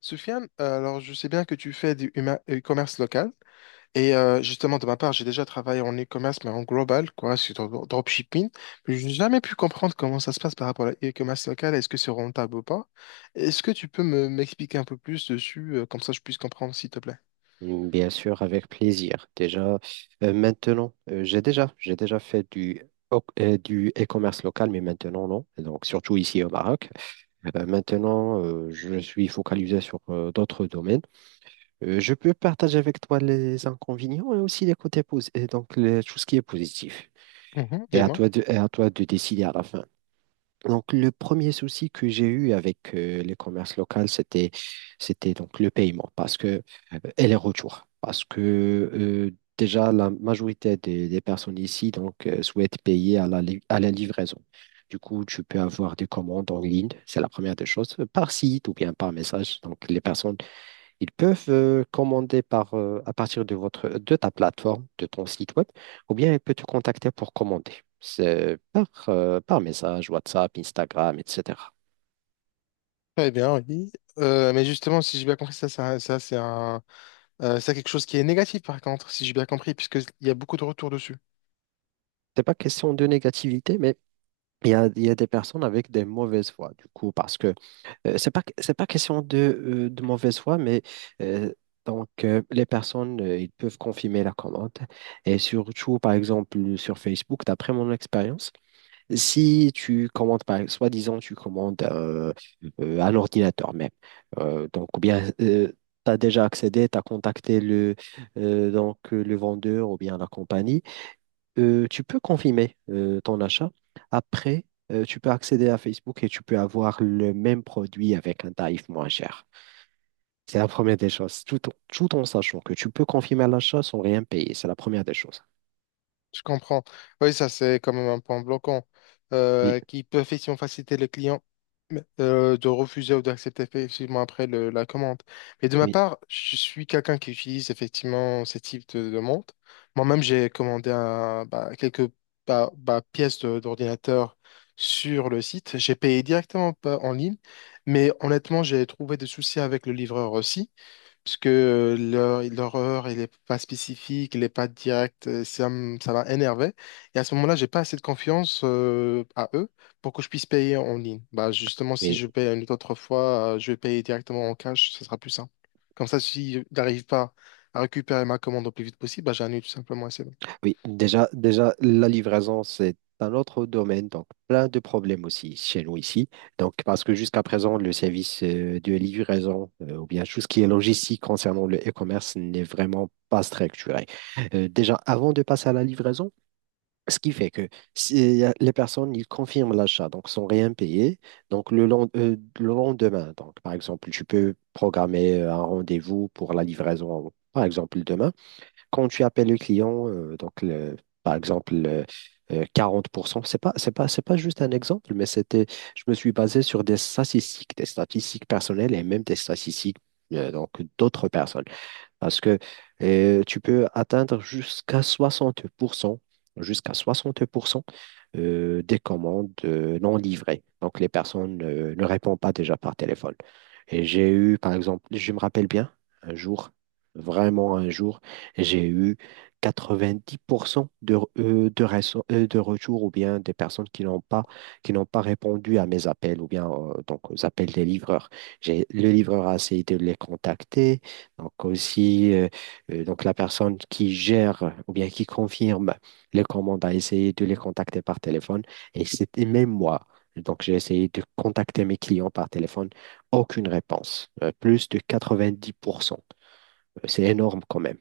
Soufiane, alors je sais bien que tu fais du e-commerce local et justement de ma part, j'ai déjà travaillé en e-commerce mais en global, quoi, sur dropshipping. Mais je n'ai jamais pu comprendre comment ça se passe par rapport à l'e-commerce local. Est-ce que c'est rentable ou pas? Est-ce que tu peux me m'expliquer un peu plus dessus, comme ça je puisse comprendre, s'il te plaît? Bien sûr, avec plaisir. Déjà, maintenant, j'ai déjà fait du, du e-commerce local, mais maintenant, non. Et donc, surtout ici au Maroc. Maintenant, je suis focalisé sur d'autres domaines. Je peux partager avec toi les inconvénients et aussi les côtés positifs, et donc tout ce qui est positif. Mhm, Et à dis-moi. toi de, et à toi de décider à la fin. Donc, le premier souci que j'ai eu avec les commerces locaux, c'était donc le paiement parce que, et les retours. Parce que euh, déjà, la majorité des personnes ici donc, souhaitent payer à la livraison. Du coup, tu peux avoir des commandes en ligne, c'est la première des choses, par site ou bien par message. Donc, les personnes ils peuvent commander à partir de votre, de ta plateforme, de ton site web, ou bien ils peuvent te contacter pour commander. C'est par message, WhatsApp, Instagram, etc. Très bien, oui. Mais justement, si j'ai bien compris, ça c'est c'est quelque chose qui est négatif par contre, si j'ai bien compris, puisqu'il y a beaucoup de retours dessus. C'est pas question de négativité, mais il y a des personnes avec des mauvaises voix, du coup, parce que c'est pas question de mauvaise foi, mais euh, donc les personnes, ils peuvent confirmer la commande. Et surtout, par exemple, sur Facebook, d'après mon expérience, si tu commandes, par exemple, soi-disant, tu commandes un ordinateur même, donc, ou bien tu as déjà accédé, tu as contacté le vendeur ou bien la compagnie, tu peux confirmer ton achat. Après, tu peux accéder à Facebook et tu peux avoir le même produit avec un tarif moins cher. C'est la première des choses, tout en sachant que tu peux confirmer l'achat sans rien payer. C'est la première des choses. Je comprends. Oui, ça, c'est quand même un point bloquant Oui, qui peut effectivement faciliter le client de refuser ou d'accepter effectivement après la commande. Mais de ma oui, part, je suis quelqu'un qui utilise effectivement ce type de demande. Moi-même, j'ai commandé bah, quelques bah, pièces d'ordinateur sur le site. J'ai payé directement pas en ligne, mais honnêtement, j'ai trouvé des soucis avec le livreur aussi puisque leur heure, il n'est pas spécifique, il n'est pas direct, ça m'a énervé. Et à ce moment-là, j'ai pas assez de confiance à eux pour que je puisse payer en ligne. Bah, justement, si oui. je paye une autre fois, je vais payer directement en cash, ce sera plus simple. Comme ça, si je n'arrive pas à récupérer ma commande au plus vite possible, bah, j'annule tout simplement. Oui, déjà, la livraison, c'est un autre domaine, donc plein de problèmes aussi chez nous ici. Donc, parce que jusqu'à présent, le service de livraison, ou bien tout ce qui est logistique concernant le e-commerce n'est vraiment pas structuré. Déjà, avant de passer à la livraison, ce qui fait que si, les personnes, ils confirment l'achat, donc sans rien payer. Donc, le lendemain, donc, par exemple, tu peux programmer un rendez-vous pour la livraison, par exemple, demain. Quand tu appelles le client, par exemple le- 40%, c'est pas juste un exemple, mais c'était, je me suis basé sur des statistiques personnelles et même des statistiques donc d'autres personnes. Parce que tu peux atteindre jusqu'à 60%, jusqu'à 60% des commandes non livrées. Donc, les personnes ne répondent pas déjà par téléphone. Et j'ai eu, par exemple, je me rappelle bien, un jour, vraiment un jour, j'ai eu 90% de retours ou bien des personnes qui n'ont pas répondu à mes appels ou bien donc aux appels des livreurs. Le livreur a essayé de les contacter. Donc aussi, donc la personne qui gère ou bien qui confirme les commandes a essayé de les contacter par téléphone. Et c'était même moi. Donc j'ai essayé de contacter mes clients par téléphone. Aucune réponse. Plus de 90%. C'est énorme quand même.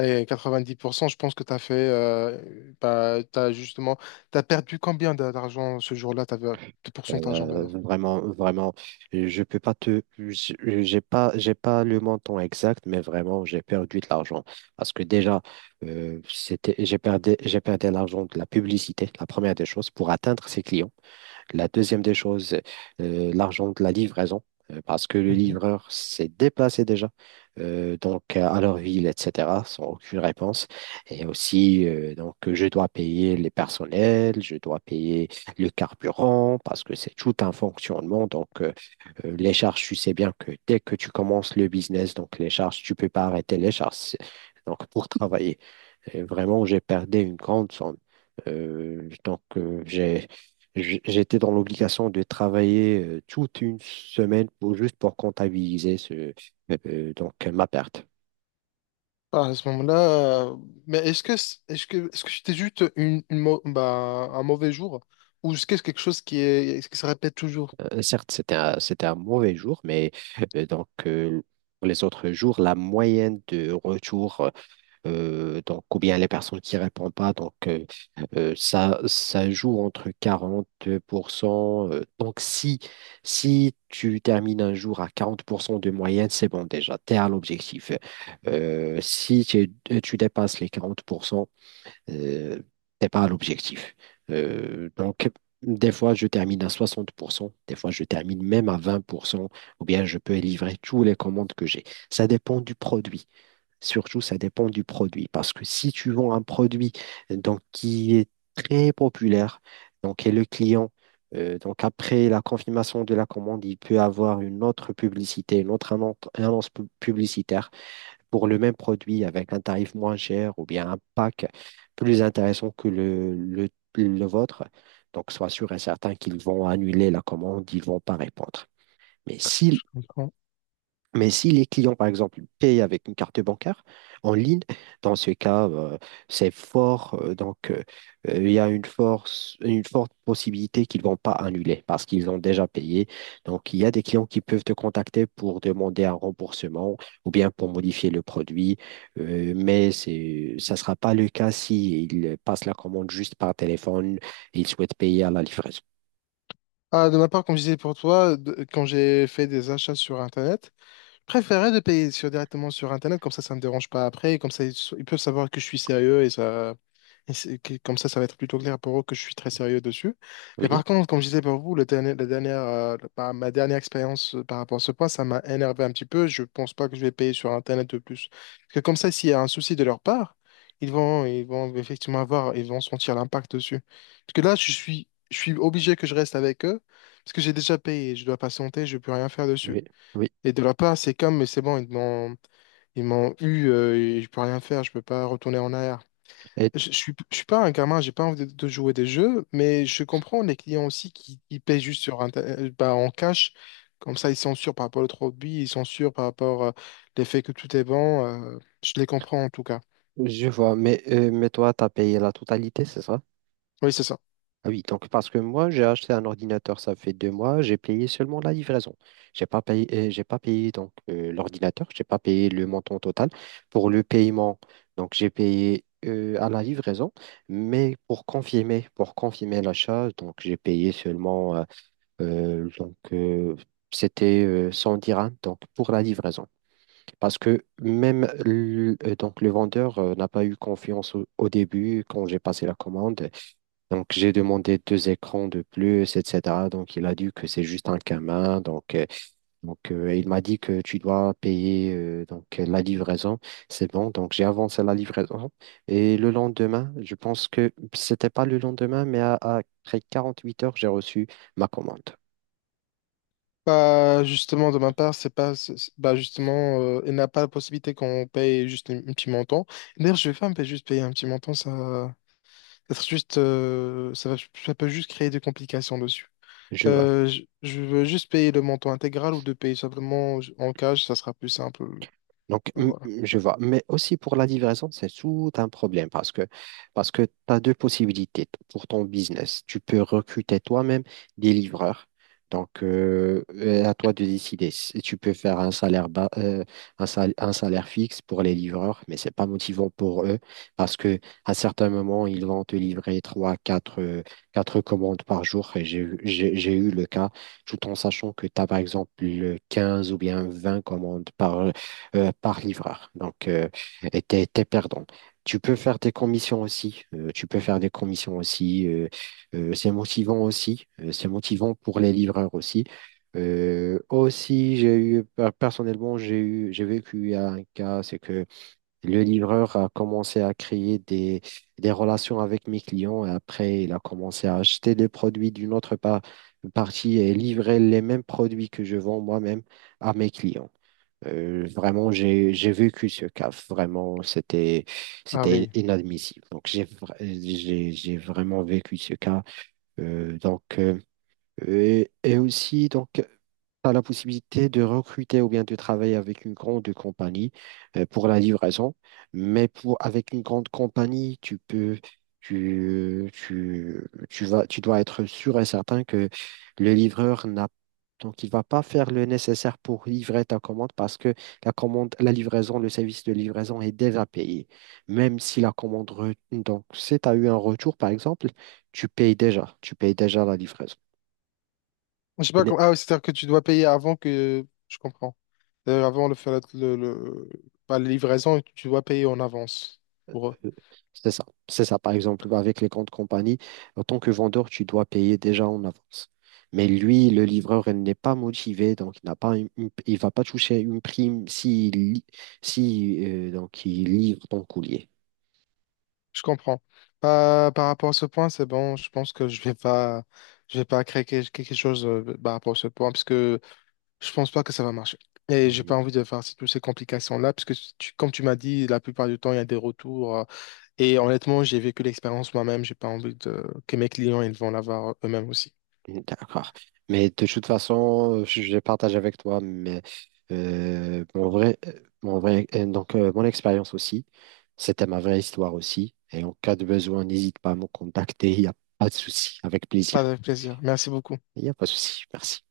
Et 90%, je pense que tu as fait, t'as justement, tu as perdu combien d'argent ce jour-là, t'avais, de pourcentage, on va Euh, dire. vraiment, vraiment, je peux pas te, j'ai pas le montant exact, mais vraiment, j'ai perdu de l'argent parce que déjà, c'était, j'ai perdu l'argent de la publicité, la première des choses, pour atteindre ses clients. La deuxième des choses, l'argent de la livraison, parce que le livreur s'est déplacé déjà donc à leur ville, etc., sans aucune réponse. Et aussi, donc, je dois payer les personnels, je dois payer le carburant, parce que c'est tout un fonctionnement. Donc, les charges, tu sais bien que dès que tu commences le business, donc les charges, tu ne peux pas arrêter les charges. Donc, pour travailler. Et vraiment, j'ai perdu une grande somme. Donc, j'étais dans l'obligation de travailler toute une semaine pour, juste pour comptabiliser ma perte. Ah, à ce moment-là, euh, mais est-ce que c'était juste une un mauvais jour ou est-ce que c'est quelque chose qui est qui se répète toujours? Certes, c'était un mauvais jour, mais euh, donc, euh, pour les autres jours, la moyenne de retour donc, ou bien les personnes qui répondent pas. Donc, ça joue entre 40%, donc, si tu termines un jour à 40% de moyenne, c'est bon déjà, tu es à l'objectif. Si tu dépasses les 40%, euh, t'es pas à l'objectif. Donc, des fois, je termine à 60%, des fois, je termine même à 20%, ou bien je peux livrer tous les commandes que j'ai. Ça dépend du produit. Surtout, ça dépend du produit. Parce que si tu vends un produit donc, qui est très populaire, donc, et le client, donc après la confirmation de la commande, il peut avoir une autre publicité, une autre annonce publicitaire pour le même produit avec un tarif moins cher ou bien un pack plus intéressant que le vôtre. Donc, sois sûr et certain qu'ils vont annuler la commande, ils ne vont pas répondre. Mais Je si comprends. mais si les clients, par exemple, payent avec une carte bancaire en ligne, dans ce cas, c'est fort. Donc, il y a une force, une forte possibilité qu'ils ne vont pas annuler parce qu'ils ont déjà payé. Donc, il y a des clients qui peuvent te contacter pour demander un remboursement ou bien pour modifier le produit. Mais c'est, ça ne sera pas le cas s'ils passent la commande juste par téléphone et ils souhaitent payer à la livraison. Ah, de ma part, comme je disais pour toi, quand j'ai fait des achats sur Internet. Préférerais de payer sur, directement sur Internet, comme ça ne me dérange pas après, et comme ça, ils peuvent savoir que je suis sérieux et ça, et c'est- que- comme ça va être plutôt clair pour eux que je suis très sérieux dessus. Mais Oui, par contre, comme je disais pour vous, la dernière, ma dernière expérience par rapport à ce point, ça m'a énervé un petit peu. Je pense pas que je vais payer sur Internet de plus. Parce que comme ça, s'il y a un souci de leur part, ils vont effectivement avoir, ils vont sentir l'impact dessus. Parce que là, je suis obligé que je reste avec eux, parce que j'ai déjà payé, je dois patienter, je peux rien faire dessus. oui, oui. Et de leur part, c'est comme, mais c'est bon, ils m'ont eu, et je peux rien faire, je peux pas retourner en arrière. Et Je suis pas un gamin, j'ai pas envie de jouer des jeux, mais je comprends les clients aussi qui paient juste sur en cash. Comme ça, ils sont sûrs par rapport au produit, ils sont sûrs par rapport à l'effet que tout est bon. Je les comprends en tout cas. je vois. Mais toi, tu as payé la totalité, c'est ça? Oui, c'est ça. Ah oui, donc parce que moi, j'ai acheté un ordinateur, ça fait 2 mois, j'ai payé seulement la livraison. J'ai pas payé donc l'ordinateur, j'ai pas payé le montant total. Pour le paiement, donc j'ai payé à la livraison, mais pour confirmer l'achat, donc j'ai payé seulement donc c'était 100 dirhams donc pour la livraison. Parce que même le vendeur n'a pas eu confiance au début quand j'ai passé la commande. Donc, j'ai demandé deux écrans de plus, etc. Donc, il a dit que c'est juste un camin. Donc, il m'a dit que tu dois payer la livraison. C'est bon. Donc, j'ai avancé la livraison. Et le lendemain, je pense que c'était pas le lendemain, mais après 48 heures, j'ai reçu ma commande. Bah, justement, de ma part, c'est pas, c'est- bah, justement, il n'a pas la possibilité qu'on paye un petit montant. D'ailleurs, je vais pas me payer- juste payer un petit montant, ça ça être juste, ça va, ça peut juste créer des complications dessus. Je, Je veux juste payer le montant intégral ou de payer simplement en cash, ça sera plus simple. Donc, Voilà. Je vois. Mais aussi pour la livraison, c'est tout un problème parce que, tu as deux possibilités pour ton business. Tu peux recruter toi-même des livreurs. Donc, à toi de décider. Si tu peux faire un salaire bas, un salaire fixe pour les livreurs, mais c'est pas motivant pour eux parce que à certains moments, ils vont te livrer trois, quatre commandes par jour. Et j'ai eu le cas, tout en sachant que tu as par exemple 15 ou bien 20 commandes par livreur. Donc, et t'es perdant. Tu peux faire des commissions aussi. Tu peux faire des commissions aussi. C'est motivant aussi. C'est motivant pour les livreurs aussi. Aussi, j'ai eu, personnellement, j'ai eu, j'ai vécu un cas, c'est que le livreur a commencé à créer des relations avec mes clients et après, il a commencé à acheter des produits d'une autre partie et livrer les mêmes produits que je vends moi-même à mes clients. Vraiment, j'ai vécu ce cas. Vraiment, c'était Ah c'était oui. inadmissible. Donc, j'ai vraiment vécu ce cas. Donc, et aussi, donc, tu as la possibilité de recruter ou bien de travailler avec une grande compagnie pour la livraison. Mais avec une grande compagnie, tu peux, tu vas, tu dois être sûr et certain que le livreur n'a. Donc, il va pas faire le nécessaire pour livrer ta commande parce que la commande, la livraison, le service de livraison est déjà payé. Même si la commande, donc, si tu as eu un retour, par exemple, tu payes déjà la livraison. Je sais pas comment. Ah oui, c'est-à-dire que tu dois payer avant que. Je comprends. Avant de faire pas la livraison, tu dois payer en avance pour eux. Euh, C'est ça. C'est ça. Par exemple, avec les comptes compagnie, en tant que vendeur, tu dois payer déjà en avance. Mais lui, le livreur, il n'est pas motivé, donc il n'a pas il va pas toucher une prime si, donc il livre ton courrier. Je comprends. Par rapport à ce point, c'est bon. Je pense que je vais pas créer quelque chose par rapport à ce point, puisque je pense pas que ça va marcher. Et j'ai Mm, pas envie de faire toutes ces complications-là, parce que comme tu m'as dit, la plupart du temps, il y a des retours. Et honnêtement, j'ai vécu l'expérience moi-même. J'ai pas envie de... que mes clients, ils vont l'avoir eux-mêmes aussi. d'accord. Mais de toute façon, je partage avec toi mais, mon vrai, mon vrai, mon expérience aussi. C'était ma vraie histoire aussi. Et en cas de besoin, n'hésite pas à me contacter. Il n'y a pas de souci. Avec plaisir. Avec plaisir. Merci beaucoup. Il n'y a pas de souci, merci.